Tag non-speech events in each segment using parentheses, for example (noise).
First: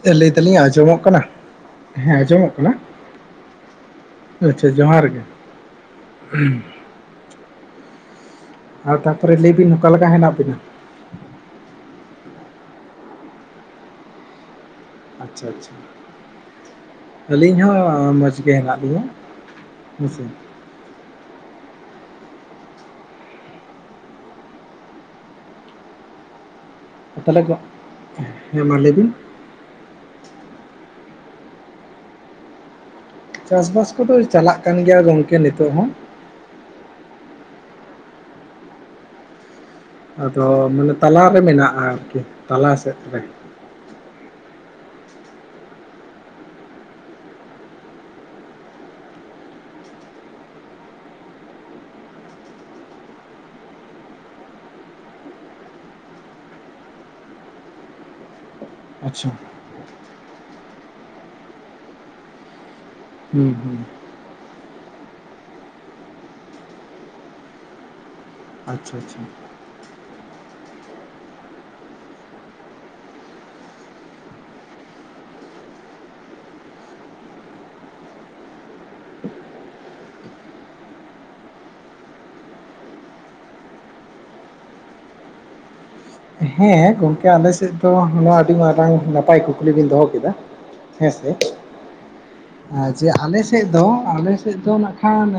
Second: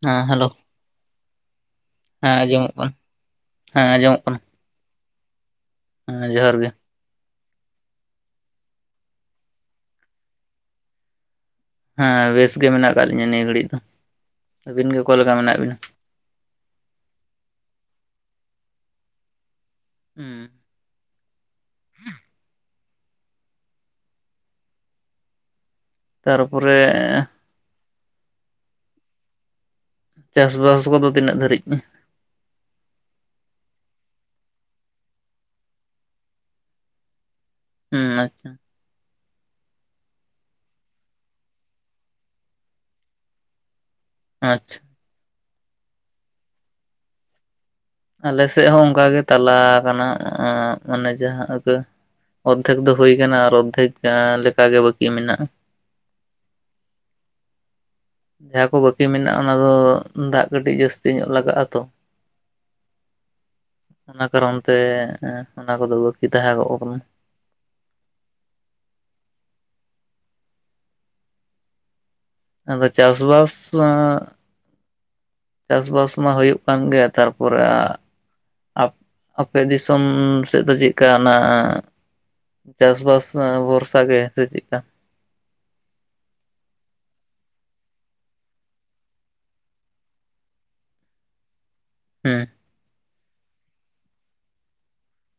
ᱦᱮᱸ ᱞᱟᱹᱭ ᱦᱮᱞᱳ ᱛᱟᱹᱞᱤᱧ ᱟᱸᱡᱚᱢᱚᱜ ᱠᱟᱱᱟ? ᱦᱮᱸ ᱟᱸᱡᱚᱢᱚᱜ ᱠᱟᱱᱟ᱾ ᱦᱮᱸ ᱟᱸᱡᱚᱢᱚᱜ ᱠᱟᱱᱟ ᱠᱮ ᱡᱚᱦᱟᱨ ᱜᱮ᱾ ᱦᱮᱸ ᱡᱚᱦᱟᱨ ᱜᱮ᱾ ᱟᱨ ᱛᱟᱯᱚᱨᱮ ᱞᱟᱹᱭ ᱵᱤᱱ ᱚᱠᱟ ᱞᱮᱠᱟ ᱦᱮᱱᱟᱜ ᱵᱤᱱᱟ? ᱦᱮᱸ ᱵᱮᱥ ᱜᱮ ᱢᱮᱱᱟᱜ ᱠᱟᱜ ᱞᱤᱧᱟ ᱱᱤᱭᱟᱹ ᱜᱷᱟᱹᱲᱤᱜ ᱫᱚ᱾ ᱟᱹᱵᱤᱱ ᱜᱮ ᱚᱠᱟ ᱞᱮᱠᱟ ᱟᱪᱪᱷᱟ ᱢᱮᱱᱟᱜ ᱟᱪᱷᱟ, ᱵᱤᱱᱟ ᱟᱹᱞᱤᱧ ᱦᱚᱸ ᱢᱚᱸᱡᱽ ᱜᱮ ᱦᱮᱱᱟᱜ ᱞᱤᱧᱟᱹ᱾ ᱦᱮᱸ ᱥᱮ᱾ ᱦᱩᱸ ᱛᱟᱨᱯᱚᱨᱮᱜ ᱛᱟᱦᱚᱞᱮ ᱠᱚ, ᱦᱮᱸ ᱢᱟ ᱞᱟᱹᱭ ᱵᱤᱱ᱾ ᱪᱟᱥᱼᱵᱟᱥ ᱠᱚᱫᱚ ᱛᱤᱱᱟᱹᱜ ᱫᱷᱟᱹᱨᱤᱡ ᱩᱸᱦ, ᱪᱟᱥᱼᱵᱟᱥ ᱠᱚᱫᱚ ᱪᱟᱞᱟᱜ ᱠᱟᱱ ᱜᱮᱭᱟ ᱜᱚᱝᱠᱮ ᱱᱤᱛᱚᱜ ᱦᱚᱸ᱾ ᱦᱩᱸᱻᱟᱪᱪᱷᱟ᱾ ᱟᱫᱚ ᱢᱟᱱᱮ ᱛᱟᱞᱟ ᱨᱮ ᱢᱮᱱᱟᱜ-ᱟ ᱟᱨᱠᱤ ᱛᱟᱞᱟ ᱥᱮᱫ ᱨᱮ᱾ ᱟᱪᱪᱷᱟ᱾ ᱟᱞᱮ ᱥᱮᱜ ᱦᱚᱸ ᱚᱱᱠᱟ ᱜᱮ ᱛᱟᱞᱟ ᱟᱠᱟᱱᱟ ᱚᱸᱜᱻ ᱢᱟᱱᱮ ᱡᱟᱦᱟᱸ ᱚᱜᱮ, ᱚᱫᱽᱫᱷᱮᱠ ᱫᱚ ᱦᱩᱭ ᱠᱟᱱᱟ ᱟᱨ ᱚᱫᱽᱫᱷᱮᱠ ᱟᱸᱻ ᱞᱮᱠᱟ ᱜᱮ ᱵᱟᱹᱠᱤ ᱢᱮᱱᱟᱜ-ᱟ᱾ ᱡᱟᱦᱟᱸ ᱠᱚ ᱵᱟᱹᱠᱤ ᱟᱪᱪᱷᱟ ᱢᱮᱱᱟᱜ-ᱟ ᱚᱱᱟ ᱫᱚ ᱫᱟᱜ ᱠᱟᱹᱴᱤᱡ ᱡᱟᱹᱥᱛᱤ ᱧᱚᱜ ᱞᱟᱜᱟᱜ-ᱟ ᱛᱚ᱾ ᱦᱩᱸ ᱦᱩᱸ᱾ ᱚᱱᱟ ᱠᱟᱨᱚᱱ ᱛᱮ ᱮᱸᱜ ᱚᱱᱟ ᱠᱚᱫᱚ ᱵᱟᱹᱠᱤ ᱛᱟᱦᱮᱸ ᱜᱚᱜ ᱠᱟᱱᱟ᱾ ᱟᱼᱪᱷᱟ ᱟᱪᱷᱟ ᱾ ᱟᱫᱚ, ᱪᱟᱥ-ᱵᱟᱥ ᱢᱟ ᱪᱟᱥ-ᱵᱟᱥ ᱢᱟ, ᱦᱩᱭᱩᱜ ᱠᱟᱱ ᱜᱮᱭᱟ, ᱛᱟᱨᱯᱚᱨᱮ, ᱟᱻ ᱟᱯ ᱟᱯᱮ, ᱫᱤᱥᱚᱢ ᱩᱸᱢ ᱥᱮᱜ ᱫᱚ, ᱪᱮᱜ ᱠᱟ ᱮᱱᱟ ᱪᱟᱥ-ᱵᱟᱥ ᱟᱸᱻᱵᱚᱨᱥᱟ ᱜᱮ, ᱥᱮ ᱪᱮᱜ ᱠᱟ? ᱦᱮᱸ ᱜᱚᱢᱠᱮ, ᱟᱞᱮ ᱥᱮᱫ ᱫᱚ, ᱟᱹᱰᱤ ᱢᱟᱨᱟᱝ ᱱᱟᱯᱟᱭ, ᱠᱩᱠᱞᱤ ᱵᱤᱱ ᱫᱚᱦᱚ ᱠᱮᱫᱟ ᱾ ᱦᱮᱸ ᱥᱮ, ᱦᱩᱸ ᱟᱡ ᱡᱮ ᱟᱞᱮ ᱥᱮᱫ ᱫᱚ, ᱟᱞᱮ ᱥᱮᱫ ᱫᱚ ᱱᱟᱜ ᱠᱷᱟᱱ,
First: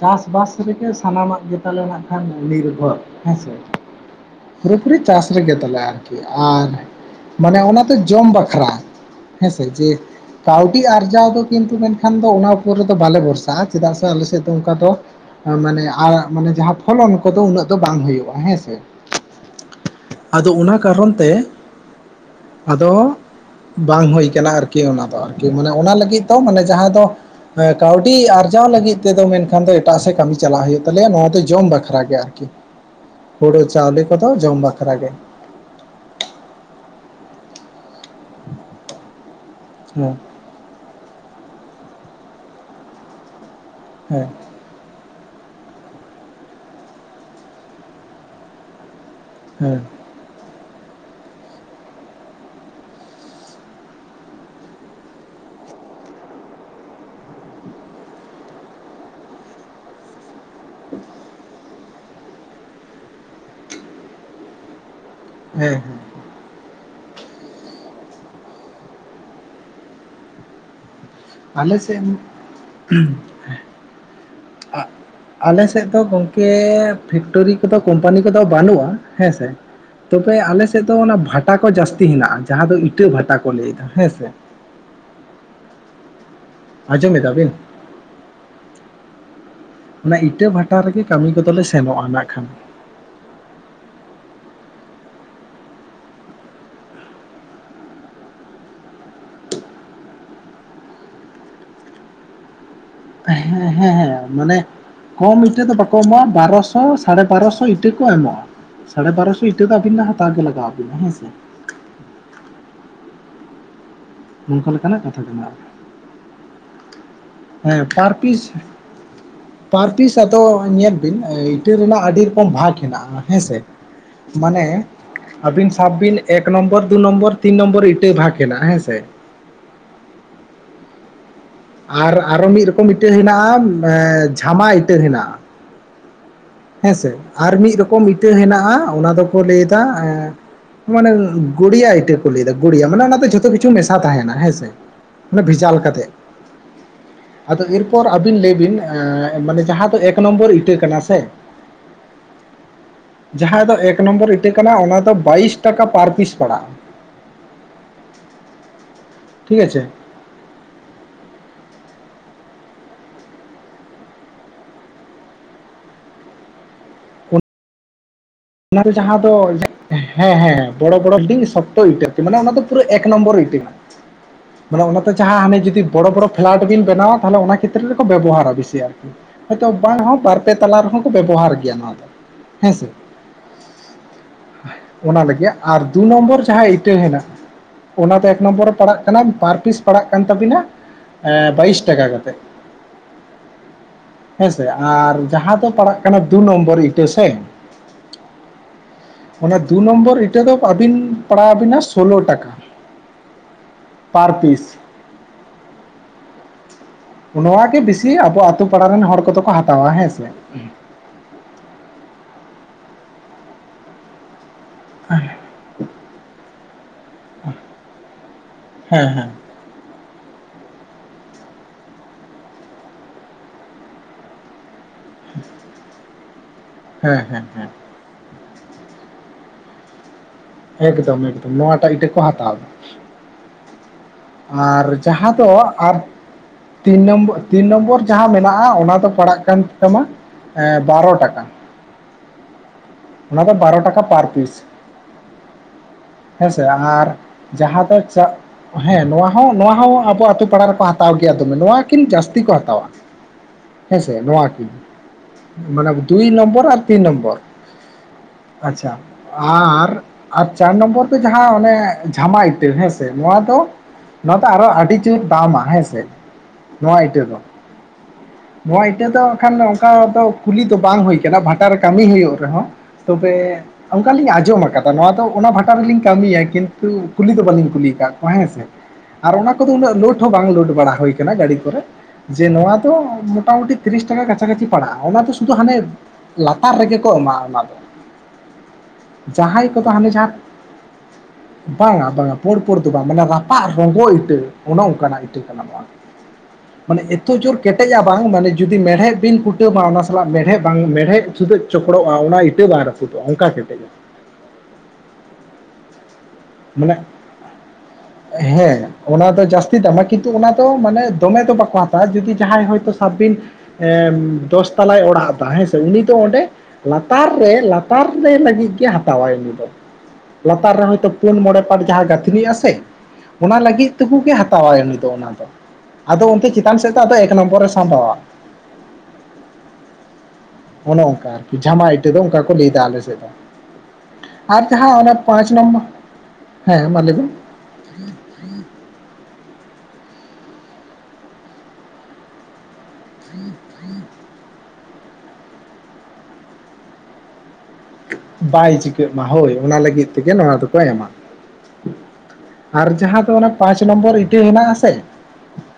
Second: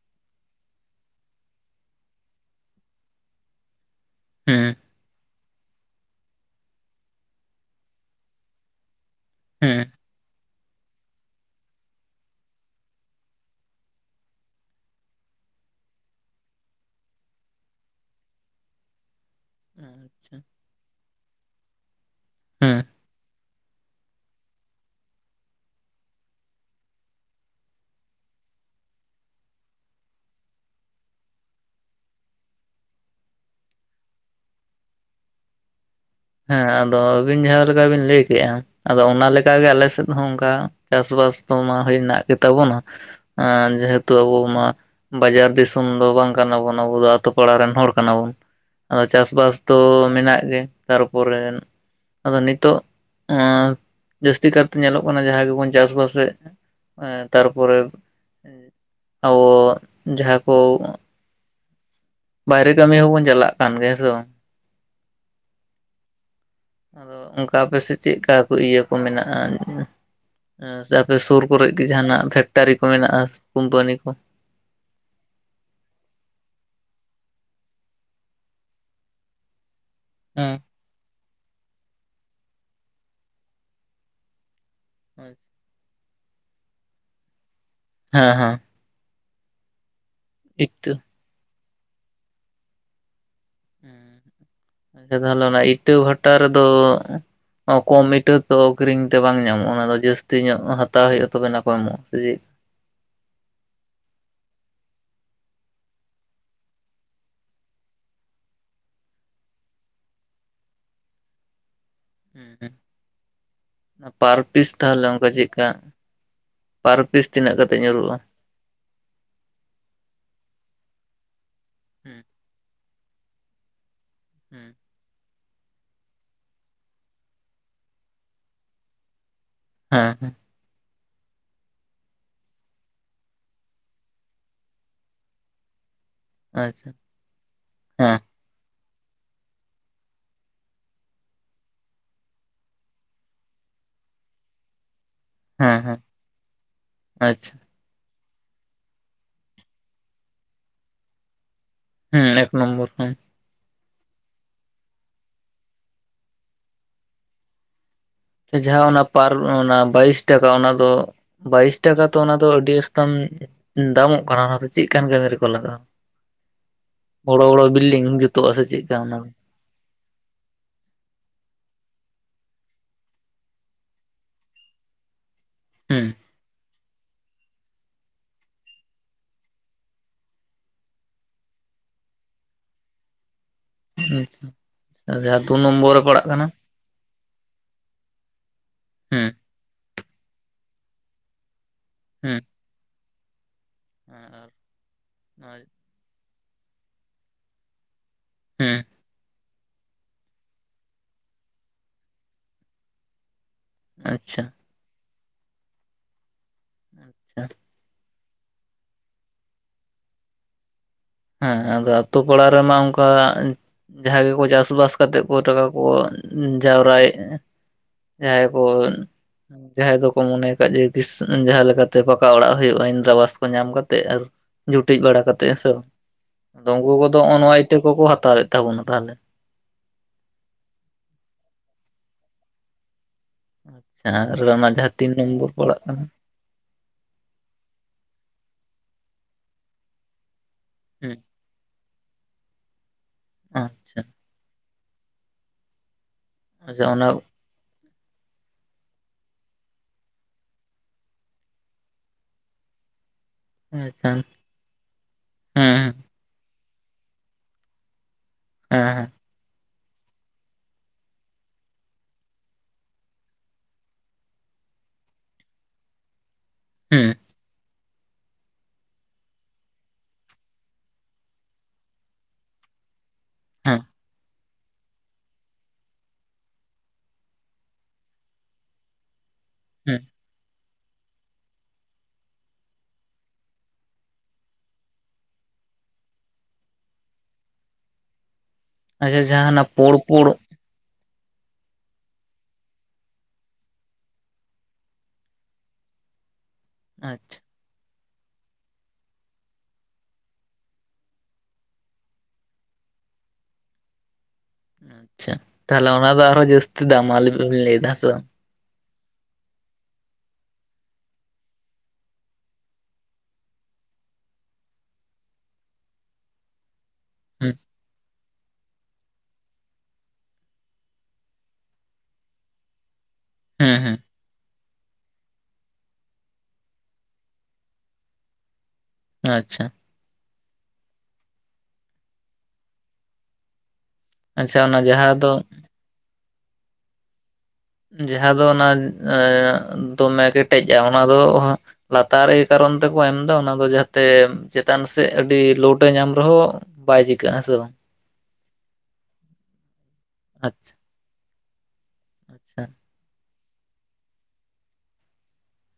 ᱪᱟᱥ ᱵᱟᱥ ᱨᱮᱜᱮ, ᱥᱟᱱᱟᱢᱟᱜ ᱜᱮ ᱾ ᱛᱟᱞᱮ ᱵᱟᱝ ᱠᱷᱟᱱ, ᱱᱤᱨᱵᱷᱚᱨ, ᱦᱮᱸᱥᱮ ᱾ ᱮᱸᱻ ᱾ ᱯᱩᱨᱨ ᱪᱟᱥ ᱨᱮᱜᱮ, ᱛᱟᱞᱮ ᱟᱨᱠᱤ, ᱟᱨ, ᱢᱟᱱᱮ ᱚᱱᱟᱛᱮ, ᱡᱚᱢ ᱵᱟᱠᱷᱨᱟ ᱾ ᱦᱮᱸ ᱥᱮ, ᱦᱩᱸ ᱡᱮ ᱠᱟᱹᱣᱰᱤ ᱟᱨᱡᱟᱣ ᱫᱚ, ᱠᱤᱱᱛᱩ ᱢᱮᱱᱠᱷᱟᱱ, ᱚᱱᱟ ᱩᱯᱚᱨ ᱨᱮᱫᱚ, ᱵᱟᱞᱮ ᱵᱷᱚᱨᱥᱟᱜᱼᱟ ᱾ ᱪᱮᱫᱟᱜ ᱥᱮ, ᱟᱞᱮ ᱥᱮᱫ ᱫᱚ, ᱚᱱᱠᱟ ᱫᱚ, ᱢᱟᱱᱮ, ᱢᱟᱱᱮ ᱡᱟᱦᱟᱸ, ᱯᱷᱚᱞᱚᱱ ᱠᱚᱫᱚ, ᱩᱱᱟᱹᱜ ᱫᱚ, ᱵᱟᱝ ᱦᱩᱭᱩᱜᱼᱟ, ᱦᱮᱸᱥᱮ ᱾ ᱟᱪᱪᱷᱟ ᱟᱫᱚ, ᱚᱱᱟ ᱠᱟᱨᱚᱱ ᱛᱮ, ᱦᱩᱸ ᱟᱫᱚ ᱵᱟᱝ ᱦᱩᱭ ᱠᱟᱱᱟ ᱟᱨᱠᱤ, ᱚᱱᱟ ᱫᱚ ᱟᱨᱠᱤ ᱢᱟᱱᱮ, ᱚᱱᱟ ᱞᱟᱹᱜᱤᱫ ᱫᱚ, ᱢᱟᱱᱮ ᱡᱟᱦᱟᱸ ᱫᱚ ᱠᱟᱹᱣᱰᱤ ᱟᱨᱡᱟᱣ ᱞᱟᱹᱜᱤᱫ ᱛᱮᱫᱚ, ᱢᱮᱱᱠᱷᱟᱱ ᱫᱚ, ᱮᱴᱟᱜ ᱥᱮᱫ ᱠᱟᱹᱢᱤ ᱪᱟᱞᱟᱜ ᱦᱩᱭᱩᱜ ᱛᱟᱞᱮᱭᱟ, ᱱᱚᱣᱟ ᱫᱚ, ᱡᱚᱢ ᱵᱟᱠᱷᱨᱟ ᱜᱮ, ᱟᱨᱠᱤ ᱾ ᱦᱳᱲᱳ ᱪᱟᱣᱞᱮ ᱠᱚᱫᱚ, ᱡᱚᱢ ᱵᱟᱠᱷᱨᱟ ᱜᱮ ᱾ ᱦᱮᱸ, ᱟᱫᱚ ᱟᱹᱵᱤᱱ ᱡᱟᱦᱟᱸᱞᱮᱠᱟ ᱵᱤᱱ, ᱞᱟᱹᱭ ᱠᱮᱜᱼᱟ ᱾ ᱟᱫᱚ ᱚᱱᱟ ᱞᱮᱠᱟ ᱜᱮ, ᱟᱞᱮ ᱥᱮᱫ ᱦᱮᱸ ᱦᱚᱸ, ᱚᱱᱠᱟ ᱪᱟᱥ-ᱵᱟᱥ ᱛᱚ ᱢᱟ, ᱦᱮᱱᱟᱜ ᱜᱮ ᱛᱟᱵᱚᱱᱟ ᱾ ᱮᱸᱻ ᱡᱮᱼᱦᱮᱛᱩ ᱦᱮᱸ ᱟᱵᱚ ᱢᱟ ᱵᱟᱡᱟᱨ ᱫᱤᱥᱚᱢ ᱫᱚ, ᱵᱟᱝ ᱠᱟᱱᱟ ᱵᱚᱱ, ᱟᱵᱚ ᱫᱚ, ᱟᱛᱳ ᱯᱟᱲᱟ ᱨᱮᱱ, ᱦᱚᱲ ᱠᱟᱱᱟ ᱵᱚᱱ ᱾ ᱟᱫᱚ, ᱪᱟᱥ-ᱵᱟᱥ ᱫᱚ, ᱦᱮᱸ ᱢᱮᱱᱟᱜ ᱜᱮ, ᱛᱟᱨ ᱯᱚᱨᱮ ᱟᱫᱚ, ᱱᱤᱛᱚᱜ ᱳᱸᱻ ᱡᱟᱹᱥᱛᱤ ᱠᱟᱛᱮ, ᱧᱮᱞᱚᱜ ᱠᱟᱱᱟ, ᱡᱟᱦᱟᱸ ᱜᱮ ᱵᱚᱱ ᱪᱟᱥ-ᱵᱟᱥᱼᱮᱫ ᱮᱸᱻᱛᱟᱨ ᱯᱚᱨᱮ, ᱟᱵᱚ ᱡᱟᱦᱟᱸ ᱠᱚ ᱵᱟᱭᱨᱮ ᱠᱟᱹᱢᱤ ᱦᱚᱸ ᱵᱚᱱ, ᱪᱟᱞᱟᱜ ᱠᱟᱱ ᱜᱮ, ᱦᱮᱸ ᱥᱮ ᱵᱟᱝ? ᱦᱮᱸ ᱦᱮ (inaudible) ᱟᱫᱚ, ᱚᱱᱠᱟ ᱟᱯᱮ ᱥᱮᱫ, ᱪᱮᱫ ᱞᱮᱠᱟ ᱤᱭᱟᱹ ᱠᱚ, ᱢᱮᱱᱟᱜᱼᱟ? ᱮᱸᱻᱥᱮ, ᱟᱯᱮ ᱥᱩᱨ ᱠᱚᱨᱮ ᱟᱞᱮ ᱜᱮ, ᱥᱮᱫ ᱡᱟᱦᱟᱸᱱᱟᱜ ᱯᱷᱮᱠᱴᱟᱨᱤ ᱠᱚ, ᱢᱮᱱᱟᱜᱼᱟ, ᱠᱳᱢᱯᱟᱱᱤ ᱠᱚ ᱾ ᱦᱟᱜ ᱾ ᱟᱞᱮ ᱥᱮᱫ ᱫᱚ ᱜᱚᱝᱠᱮ, ᱯᱷᱮᱠᱴᱨᱤ ᱠᱚᱫᱚ, ᱠᱳᱢᱯᱟᱱᱤ ᱠᱚᱫᱚ, ᱵᱟᱹᱱᱩᱜᱼᱟ ᱦᱮᱸᱥᱮ ᱾ ᱛᱚᱵᱮ, ᱦᱮᱸ ᱟᱞᱮ ᱥᱮᱫ ᱫᱚ, ᱚᱱᱟ ᱵᱷᱟᱴᱟ ᱠᱚ, ᱡᱟᱹᱥᱛᱤ ᱦᱮᱱᱟᱜᱼᱟ, ᱡᱟᱦᱟᱸ ᱫᱚ, ᱤᱴᱟᱹ ᱵᱷᱟᱴᱟ ᱠᱚ, ᱞᱟᱹᱭ ᱮᱫᱟ ᱦᱮᱸᱥᱮ ᱾ ᱟᱪᱼᱪᱷᱟ ᱾ ᱟᱡᱚᱢ ᱮᱫᱟ ᱵᱤᱱ? ᱦᱮᱸ ᱦᱮᱸ ᱾ ᱚᱱᱟ, ᱤᱴᱟᱹ ᱵᱷᱟᱴᱟ ᱤᱛᱟᱹ ᱨᱮᱜᱮ, ᱠᱟᱹᱢᱤ ᱠᱚᱫᱚ ᱞᱮ, ᱥᱮᱱᱚᱜᱼᱟ ᱱᱷᱟᱜ ᱠᱷᱟᱱ ᱾ ᱦᱮᱸ, ᱟᱪᱪᱷᱟ (inaudible) ᱛᱟᱦᱞᱮ, ᱚᱱᱟ ᱤᱴᱟᱹ ᱵᱷᱟᱴᱟ ᱨᱮᱫᱚ ᱠᱚᱢ ᱤᱴᱟᱹ ᱛᱚ ᱠᱤᱨᱤᱧ ᱛᱮ, ᱵᱟᱝ ᱧᱟᱢᱚᱜᱼᱟ, ᱚᱱᱟ ᱫᱚ ᱡᱟᱹᱥᱛᱤ ᱧᱚᱜ, ᱦᱟᱛᱟᱣ ᱦᱩᱭᱩᱜᱼᱟ, ᱛᱚᱵᱮᱱᱟ ᱠᱚ ᱮᱢᱚᱜᱼᱟ ᱾ ᱦᱮᱸ, ᱦᱮᱸ ᱦᱮᱸ ᱢᱟᱱᱮ, ᱠᱚᱢ ᱤᱴᱟᱹ ᱫᱚ, ᱵᱟᱠᱚ ᱮᱢᱚᱜᱼᱟ, ᱵᱟᱨᱚᱥᱚ, ᱥᱟᱲᱮ ᱵᱟᱨᱚᱥᱚ ᱤᱴᱟᱹ ᱠᱚ, ᱮᱢᱚᱜᱼᱟ ᱾ ᱥᱟᱲᱮ ᱵᱟᱨᱚᱥᱚ ᱤᱴᱟᱹ ᱫᱚ, ᱟᱵᱤᱱ ᱫᱚ ᱦᱟᱛᱟᱣ ᱜᱮ, ᱞᱟᱜᱟᱣ ᱟᱵᱤᱱᱟ, ᱦᱮᱸ ᱥᱮ ᱾ (inaudible) ᱯᱟᱨᱚᱴᱤ ᱱᱚᱝᱠᱟ ᱥᱛᱷᱟᱞ ᱞᱮᱠᱟᱱᱟᱜ ᱠᱟᱛᱷᱟ ᱚᱱᱠᱟ ᱪᱮᱫ ᱠᱟᱱᱟ᱾ ᱠᱟ ᱯᱟᱨ (unintelligible) ᱯᱤᱥ ᱛᱤᱱᱟᱹᱜ? ᱦᱮ, ᱸ ᱯᱟᱨ ᱯᱤᱥ ᱯᱟᱨ ᱯᱤᱥ, ᱟᱫᱚ ᱧᱮᱞ ᱵᱤᱱ, ᱤᱴᱟᱹ ᱨᱮᱱᱟᱜ ᱦᱩᱸ ᱟᱹᱰᱤ ᱨᱚᱠᱚᱢ ᱵᱷᱟᱜᱽ, ᱦᱮᱱᱟᱜᱼᱟ, ᱦᱮᱸᱥᱮ ᱾ ᱢᱟᱱᱮ, ᱦᱩᱸ ᱟᱹᱵᱤᱱ ᱥᱟᱵ ᱵᱤᱱ ᱮᱠ ᱱᱚᱢᱵᱚᱨ ᱫᱩ ᱱᱚᱢᱵᱚᱨ ᱛᱤᱱ ᱱᱚᱢᱵᱚᱨ ᱤᱴᱟᱹ ᱵᱷᱟᱜᱽ ᱦᱮᱱᱟᱜ ᱦᱮᱸᱥᱮ᱾ ᱦᱮᱸ ᱦᱮᱸ ᱟᱨ ᱟᱨᱚ ᱢᱤᱫ ᱨᱚᱠᱚᱢ ᱤᱴᱟᱹ ᱦᱮᱱᱟᱜᱼᱟ ᱡᱷᱟᱢᱟ ᱤᱴᱟᱹ ᱦᱮᱱᱟᱜᱼᱟ᱾ ᱟᱪᱪᱷᱟ ᱦᱮᱸᱥᱮ ᱟᱨ ᱢᱤᱫ ᱨᱚᱠᱚᱢ ᱦᱮᱸ ᱤᱴᱟᱹ ᱦᱮᱱᱟᱜᱼᱟ, ᱚᱱᱟ ᱫᱚᱠᱚ ᱞᱟᱹᱭᱫᱟ ᱮ ᱢᱟᱱᱮ ᱜᱚᱲᱤᱭᱟ ᱤᱴᱟᱹ ᱠᱚ ᱞᱟᱹᱭᱫᱟ ᱜᱩᱲᱤᱭᱟ ᱢᱟᱱᱮ ᱚᱱᱟᱛᱮ ᱡᱷᱚᱛᱚ ᱠᱤᱪᱷᱩ ᱢᱮᱥᱟ ᱛᱟᱦᱮᱱᱟ ᱦᱮᱸᱥᱮ᱾ ᱢᱟᱱᱮ ᱵᱷᱮᱡᱟᱞ ᱦᱮᱸ ᱦᱮᱸ ᱠᱟᱛᱮᱫ ᱟᱪᱪᱷᱟ ᱟᱫᱚ ᱮᱨᱯᱚᱨ ᱟᱵᱤᱱ ᱞᱟᱹᱭ ᱵᱤᱱ ᱢᱟᱱᱮ ᱡᱟᱦᱟᱸ ᱫᱚ ᱮᱠ ᱱᱚᱢᱵᱚᱨ ᱤᱴᱟᱹ ᱠᱟᱱᱟ ᱥᱮ ᱦᱮᱸ ᱮᱠ ᱱᱚᱢᱵᱚᱨ ᱠᱷᱚᱱ ᱡᱟᱦᱟᱸᱭ ᱫᱚ ᱮᱠ ᱱᱚᱢᱵᱚᱨ ᱤᱴᱟᱹ ᱠᱟᱱᱟ ᱚᱱᱟ ᱫᱚ ᱵᱟᱭᱤᱥ ᱴᱟᱠᱟ ᱯᱟᱨ ᱯᱤᱥ ᱯᱟᱲᱟᱜᱼᱟ᱾ ᱡᱟᱸᱦᱟᱸ ᱚᱱᱟ ᱯᱟᱨ ᱴᱷᱤᱠ ᱚᱱᱟ ᱟᱪᱷᱮ ᱵᱟᱭᱤᱥ ᱴᱟᱠᱟ ᱚᱱᱟ ᱫᱚ ᱵᱟᱭᱤᱥ ᱴᱟᱠᱟ ᱛᱚ ᱚᱱᱟ ᱫᱚ ᱟᱹᱰᱤ ᱟᱥᱛᱟᱢ ᱫᱟᱢᱚᱜ ᱠᱟᱱᱟ ᱚᱱᱟ ᱫᱚ ᱪᱮᱫ ᱞᱮᱠᱟᱱ ᱠᱟᱹᱢᱤ ᱨᱮᱠᱚ ᱞᱟᱜᱟᱣᱟ, ᱵᱚᱲᱚ ᱵᱚᱲᱚ ᱵᱤᱞᱰᱤᱝ ᱡᱩᱛᱚᱜᱼᱟ ᱥᱮ ᱚᱱᱟᱨᱮ ᱪᱮᱫᱠᱟ ᱚᱱᱟ ᱡᱟᱦᱟᱸ ᱫᱚ ᱦᱮᱸ ᱦᱮᱸ ᱵᱚᱲᱚ ᱵᱚᱲᱚ ᱤᱝ ᱥᱚᱠᱛᱚ ᱤᱴᱟ. ᱢᱟᱱ ᱚᱱᱟ ᱫᱚ ᱯᱩᱨᱟᱹ ᱮᱠ ᱱᱚᱢᱵᱚᱨ ᱤᱴᱟ. ᱠᱟᱱᱟ᱾ ᱢᱟᱱᱮ ᱚᱱᱟᱛᱮ ᱡᱟᱸᱦᱟᱸ ᱦᱟᱱᱮ ᱡᱩᱫᱤ ᱦᱩᱸ ᱵᱚᱲᱚ ᱵᱚᱲᱚ ᱯᱷᱮᱞᱟᱴ ᱵᱤᱱ ᱵᱮᱱᱟᱣᱟ ᱛᱟᱦᱚᱞᱮ ᱚᱱᱟ ᱠᱷᱮᱛᱨᱮ ᱨᱮᱠᱚ ᱵᱮᱵᱚᱦᱟᱨᱟ ᱵᱮᱥᱤ ᱟᱨᱠᱤ᱾ ᱦᱳᱭᱛᱳ ᱵᱟᱝ ᱦᱚᱸ ᱵᱟᱨᱯᱮ ᱛᱟᱞᱟ ᱨᱮᱦᱚᱸ ᱠᱚ ᱵᱮᱵᱚᱦᱟᱨ ᱜᱮᱭᱟ ᱱᱚᱣᱟ ᱫᱚ ᱦᱮᱸᱥᱮ᱾ ᱚᱱᱟ ᱡᱟᱦᱟᱸ ᱞᱟᱹᱜᱤᱫ ᱟᱨ ᱨᱮ ᱫᱩ ᱯᱟᱲᱟᱜ ᱱᱚᱢᱵᱚᱨ ᱠᱟᱱᱟ ᱡᱟᱸᱦᱟᱸ ᱤᱴᱟᱹ ᱦᱮᱱᱟᱜ ᱚᱱᱟ ᱫᱚ ᱮᱠ ᱱᱚᱢᱵᱚᱨ ᱨᱮ ᱯᱟᱲᱟᱜ ᱠᱟᱱᱟ ᱦᱩᱸ ᱵᱟᱨ ᱯᱤᱥ ᱯᱟᱲᱟᱜ ᱠᱟᱱ ᱛᱟᱵᱤᱱᱟ ᱵᱟᱭᱤᱥ ᱴᱟᱠᱟ ᱠᱟᱛᱮᱫ᱾ ᱦᱩᱸ ᱦᱮᱸᱥᱮ ᱟᱨ ᱡᱟᱦᱟᱸ ᱫᱚ ᱯᱟᱲᱟᱜ ᱠᱟᱱᱟ ᱫᱩ ᱱᱚᱢᱵᱚᱨ ᱤᱴᱟᱹ ᱥᱮ ᱦᱮᱸ ᱚᱱᱟ ᱫᱩ ᱱᱚᱢᱵᱚᱨ ᱤᱴᱟᱹ ᱫᱚ ᱟᱹᱵᱤᱱ ᱯᱟᱲᱟᱣᱵᱤᱱᱟ ᱥᱳᱞᱳ ᱴᱟᱠᱟ᱾ ᱯᱟᱨ ᱟᱪᱪᱷᱟ ᱯᱤᱥ ᱟᱪᱪᱷᱟ ᱱᱚᱶᱟ ᱜᱮ ᱵᱤᱥᱤ ᱟᱵᱚ ᱟᱛᱳ ᱯᱟᱲᱟ ᱨᱮᱱ ᱦᱚᱲ ᱠᱚᱫᱚ ᱠᱚ ᱦᱟᱛᱟᱣᱟ ᱦᱮᱸᱥᱮ᱾ ᱦᱮᱸ ᱟᱫᱚ ᱟᱛᱳ ᱯᱟᱲᱟ ᱨᱮᱢᱟ ᱚᱱᱠᱟ ᱡᱟᱸᱦᱟᱸ ᱜᱮᱠᱚ ᱪᱟᱥ ᱵᱟᱥ ᱠᱟᱛᱮᱜ ᱠᱚ ᱴᱟᱠᱟ ᱠᱚ ᱡᱟᱣᱨᱟᱭ ᱡᱟᱦᱟᱸᱭ ᱠᱚ, ᱡᱟᱸᱦᱟᱸᱭ ᱠᱚᱠᱚ ᱢᱚᱱᱮ ᱟᱠᱟᱫ ᱡᱮ ᱤᱥ ᱡᱟᱦᱟᱸ ᱞᱮᱠᱟᱛᱮ ᱯᱟᱠᱟ ᱚᱲᱟᱜ ᱦᱩᱭᱩᱜᱼᱟ, ᱤᱱᱫᱨᱟ ᱟᱵᱟᱥ ᱠᱚ ᱧᱟᱢ ᱠᱟᱛᱮᱜ ᱟᱨ ᱡᱩᱴᱤᱡ ᱵᱟᱲᱟ ᱠᱟᱛᱮᱜ ᱦᱮᱸ ᱥᱮ ᱵᱟᱝ, ᱟᱫᱚ ᱩᱱᱠᱩ ᱠᱚᱫᱚ ᱦᱮᱸ ᱱᱚᱜ-ᱚ ᱦᱮᱸ ᱱᱚᱣᱟ ᱤᱴᱟᱹ ᱠᱚᱠᱚ ᱦᱟᱛᱟᱣᱮᱫ ᱛᱟᱵᱚᱱᱟ ᱛᱟᱦᱚᱞᱮ᱾ ᱮᱠᱫᱚᱢ ᱮᱠᱫᱚᱢ ᱱᱚᱣᱟ ᱴᱟᱜ ᱤᱴᱟᱹ ᱠᱚ ᱦᱟᱛᱟᱣ ᱮᱫᱟ᱾ (unintelligible) ᱟᱨ ᱚᱱᱟ ᱟᱨ ᱛᱤᱱ ᱡᱟᱦᱟᱸ ᱫᱚ ᱱᱚᱢᱵᱚᱨ ᱯᱟᱲᱟᱜ ᱠᱟᱱᱟ ᱟᱨ ᱛᱤᱱ ᱱᱚᱢᱵᱚᱨ ᱛᱤᱱ ᱱᱚᱢᱵᱚᱨ ᱡᱟᱦᱟᱸ ᱢᱮᱱᱟᱜᱼᱟ, ᱚᱱᱟ ᱫᱚ ᱯᱟᱲᱟᱜ ᱠᱟᱱ ᱛᱟᱢᱟ ᱵᱟᱨᱚ ᱦᱩᱸ ᱴᱟᱠᱟ᱾ ᱚᱱᱟ ᱫᱚ ᱵᱟᱨᱚ ᱟᱪᱪᱷᱟ ᱴᱟᱠᱟ ᱯᱟᱨ ᱯᱤᱥ᱾ ᱦᱮᱸᱥᱮ ᱟᱪᱪᱷᱟ ᱚᱱᱟ ᱟᱨ ᱡᱟᱦᱟᱸ ᱫᱚ ᱪᱟᱜ ᱦᱮᱸ ᱱᱚᱣᱟ ᱦᱚᱸ ᱱᱚᱣᱟ ᱦᱚᱸ ᱟᱵᱚ ᱟᱛᱳ ᱯᱟᱲᱟ ᱨᱮᱠᱚ ᱦᱟᱛᱟᱣ ᱜᱮᱭᱟ ᱫᱚᱢᱮ ᱱᱚᱣᱟ ᱠᱤᱱ ᱡᱟᱹᱥᱛᱤ ᱠᱚ ᱦᱟᱛᱟᱣᱟ᱾ (inaudible) ᱦᱮᱸᱥᱮ ᱦᱩᱸ ᱱᱚᱶᱟ ᱠᱤᱱ, ᱢᱟᱱᱮ ᱦᱩᱸ ᱫᱩᱭ ᱱᱚᱢᱵᱚᱨ ᱟᱨ ᱛᱤᱱ ᱱᱚᱢᱵᱚᱨ᱾ ᱦᱮᱸ ᱟᱪᱪᱷᱟ ᱦᱮᱸ ᱟᱨ ᱟᱨ ᱪᱟᱨ ᱱᱚᱢᱵᱚᱨ ᱫᱚ ᱡᱟᱦᱟᱸ ᱚᱱᱮ ᱡᱷᱟᱢᱟ ᱤᱴᱟᱹ ᱦᱮᱸᱥᱮ ᱱᱚᱣᱟ ᱫᱚ᱾ ᱱᱚᱣᱟ ᱫᱚ ᱟᱨᱚ ᱟᱹᱰᱤ ᱡᱳᱨ ᱫᱟᱢᱟ ᱦᱮᱸᱥᱮ ᱱᱚᱣᱟ ᱦᱩᱸ ᱤᱴᱟᱹ ᱫᱚ᱾ ᱱᱚᱣᱟ ᱤᱴᱟᱹ ᱫᱚᱠᱷᱟᱱ ᱚᱱᱠᱟ ᱫᱚ ᱠᱩᱞᱤ ᱫᱚ ᱵᱟᱝ ᱦᱩᱭ ᱠᱟᱱᱟ ᱵᱷᱟᱴᱟᱨ ᱨᱮ ᱠᱟᱹᱢᱤ ᱦᱩᱭᱩᱜ ᱨᱮᱦᱚᱸ᱾ ᱛᱚᱵᱮ ᱦᱩᱸ ᱚᱱᱠᱟᱞᱤᱧ ᱟᱸᱡᱚᱢ ᱟᱠᱟᱫᱟ᱾ ᱱᱚᱣᱟ ᱫᱚ ᱚᱱᱟ ᱵᱷᱟᱴᱟ ᱨᱮᱞᱤᱧ ᱠᱟᱹᱢᱤᱭᱟ ᱠᱤᱱᱛᱩ ᱠᱩᱞᱤ ᱫᱚ ᱵᱟᱞᱤᱧ ᱠᱩᱞᱤ ᱟᱠᱟᱫ ᱠᱚᱣᱟ ᱦᱮᱸᱥᱮ᱾ ᱟᱨ ᱚᱱᱟ ᱠᱚᱫᱚ ᱩᱱᱟᱹᱜ ᱦᱩᱸ ᱞᱳᱰ ᱦᱚᱸ ᱵᱟᱝ ᱞᱳᱰ ᱵᱟᱲᱟ ᱦᱩᱭ ᱟᱠᱟᱱᱟ ᱜᱟᱹᱰᱤ ᱠᱚᱨᱮ᱾ ᱡᱮ ᱱᱚᱣᱟ ᱫᱚ ᱢᱚᱴᱟᱢᱩᱴᱤ ᱛᱤᱨᱤᱥ ᱴᱟᱠᱟ ᱠᱟᱪᱷᱟ ᱠᱟᱪᱷᱤ ᱯᱟᱲᱟᱜᱼᱟ ᱚᱱᱟ ᱫᱚ ᱥᱩᱫᱷᱩ ᱦᱟᱱᱮ ᱞᱟᱛᱟᱨ ᱨᱮᱜᱮᱼᱼ ᱠᱚ ᱮᱢᱟ ᱚᱱᱟ ᱫᱚ ᱟᱪᱪᱷᱟ ᱡᱟᱦᱟᱸ ᱚᱱᱟ ᱡᱟᱦᱟᱸᱭ ᱠᱚᱫᱚ ᱯᱳᱲ ᱦᱟᱱᱮ ᱡᱟᱼᱼ ᱯᱳᱲ ᱵᱟᱝᱟ ᱵᱟᱝᱟ ᱯᱟᱹᱲ ᱯᱟᱹᱲ ᱫᱚ ᱵᱟᱝ ᱢᱟᱱᱮ ᱨᱟᱯᱟᱜ ᱨᱚᱝᱜᱚ ᱴᱟᱹ ᱚᱱᱮ ᱚᱱᱠᱟᱱᱟᱜ ᱴᱟᱹ ᱠᱟᱱᱟ ᱱᱚᱣᱟ ᱫᱚ (inaudible) ᱢᱟᱱᱮ ᱟᱪᱪᱷᱟ ᱮᱛᱚ ᱡᱚᱨᱼᱼ ᱠᱮᱴᱮᱡᱼᱟ ᱵᱟᱝ ᱢᱟᱱᱮ ᱡᱩᱫᱤ ᱢᱮᱲᱦᱮᱫ ᱵᱤᱱ ᱠᱩᱴᱟᱹᱣᱢᱟ ᱚᱱᱟ ᱥᱟᱞᱟᱜ ᱢᱮᱲᱦᱮᱫ ᱵᱟᱝ ᱢᱮᱲᱦᱮᱫ ᱥᱩᱫᱷᱟᱹᱜᱼᱼ ᱪᱚᱚᱠᱲᱚᱜᱼᱟ ᱚᱱᱟ ᱤᱛᱟᱹ ᱵᱟᱝ ᱨᱟᱹᱯᱩᱫᱚᱜᱼᱟ ᱚᱱᱠᱟ ᱠᱮᱴᱮᱡᱼᱼ ᱟᱪᱪᱷᱟ ᱛᱟᱦᱚᱞᱮ ᱚᱱᱟ ᱫᱚ ᱟᱨᱦᱚᱸ ᱡᱟᱹᱥᱛᱤ ᱢᱟᱱᱮ ᱫᱟᱢ ᱟᱞᱤᱱ ᱞᱟᱹᱭᱫᱟ ᱦᱮᱸᱥᱮ ᱵᱟᱝ? ᱦᱮᱸ ᱚᱱᱟ ᱫᱚ ᱡᱟᱹᱥᱛᱤ ᱫᱟᱢᱟ ᱠᱤᱱᱛᱩ ᱚᱱᱟ ᱫᱚ ᱢᱟᱱᱮ ᱫᱚᱢᱮ ᱫᱚ ᱵᱟᱠᱚ ᱦᱟᱛᱟᱣᱟ ᱡᱩᱫᱤ ᱡᱟᱦᱟᱸᱭ ᱦᱚᱭᱛᱳ ᱥᱟᱵᱵᱤᱱᱼᱼ ᱮ ᱫᱚᱥ ᱛᱟᱞᱟᱭ ᱚᱲᱟᱜ ᱮᱫᱟ ᱦᱮᱸ ᱥᱮ ᱩᱱᱤ ᱫᱚ ᱚᱸᱰᱮᱼᱼ ᱞᱟᱛᱟᱨ ᱦᱩᱸ ᱨᱮ ᱞᱟᱛᱟᱨ ᱨᱮ ᱞᱟᱹᱜᱤᱫ ᱜᱮ ᱦᱟᱛᱟᱭ ᱩᱱᱤ ᱫᱚ ᱞᱟᱛᱟᱨ ᱨᱮ ᱦᱚᱭᱛᱚᱼᱼ ᱯᱩᱱ ᱢᱚᱬᱮ ᱯᱟᱴ ᱡᱟᱦᱟᱸ ᱜᱟᱹᱛᱷᱱᱤᱜ ᱟᱥᱮ ᱚᱱᱟ ᱦᱩᱸ ᱞᱟᱹᱜᱤᱫ ᱦᱩᱸ ᱛᱮᱠᱚ ᱜᱮᱼᱼ ᱦᱟᱛᱟᱣᱟᱭ ᱩᱱᱤ ᱫᱚ ᱚᱱᱟ ᱫᱚ ᱟᱫᱚ ᱚᱱᱛᱮ ᱪᱮᱛᱟᱱ ᱥᱮᱫ ᱫᱚᱫᱚ ᱮᱠ ᱱᱚᱢᱵᱚᱨ ᱮᱭ ᱥᱟᱢᱵᱟᱣᱟ᱾ ᱟᱪᱪᱷᱟ᱾ ᱚᱱᱮ ᱚᱱᱠᱟ ᱡᱷᱟᱢᱟ ᱤᱴᱟᱹ ᱫᱚ ᱚᱱᱠᱟ ᱠᱚ ᱞᱟᱹᱭᱫᱟ ᱟᱞᱮ ᱥᱮᱫ ᱫᱚ᱾ ᱟᱨ ᱡᱟᱦᱟᱸ ᱚᱱᱟ ᱯᱟᱸᱪ ᱱᱚᱢᱵᱚᱨ ᱦᱮᱸ ᱢᱟ ᱞᱟᱹᱭᱵᱮᱱ? ᱡᱟᱦᱟᱸ ᱫᱚ ᱚᱱᱟ ᱫᱚᱢᱮ ᱠᱮᱴᱮᱡᱼᱟ ᱚᱱᱟ ᱫᱚᱼᱼ ᱞᱟᱛᱟᱨ ᱮᱭ ᱠᱟᱨᱚᱱ ᱛᱮᱠᱚ ᱮᱢ ᱮᱫᱟ ᱚᱱᱟ ᱫᱚ ᱡᱟᱛᱮ ᱪᱮᱛᱟᱱ ᱥᱮᱫ ᱟᱹᱰᱤ ᱞᱳᱰ ᱮ ᱧᱟᱢ ᱨᱮᱦᱚᱸᱼᱼ ᱵᱟᱭ ᱪᱤᱠᱟᱹᱼᱟ ᱦᱮᱹᱥᱮ ᱵᱟᱝ? ᱵᱟᱭ ᱪᱤᱠᱟᱹᱜ ᱢᱟ ᱦᱳᱭ ᱚᱱᱟ ᱞᱟᱹᱜᱤᱫ ᱛᱮᱜᱮ ᱱᱚᱣᱟ ᱟᱪᱪᱷᱟ ᱫᱚᱠᱚ ᱮᱢᱟ᱾ ᱟᱪᱪᱷᱟ, ᱟᱨ ᱡᱟᱦᱟᱸ ᱫᱚ ᱚᱱᱮ ᱯᱟᱸᱪ ᱱᱚᱢᱵᱚᱨ ᱤᱴᱟᱹ ᱦᱮᱱᱟᱜ ᱟᱥᱮᱼᱼ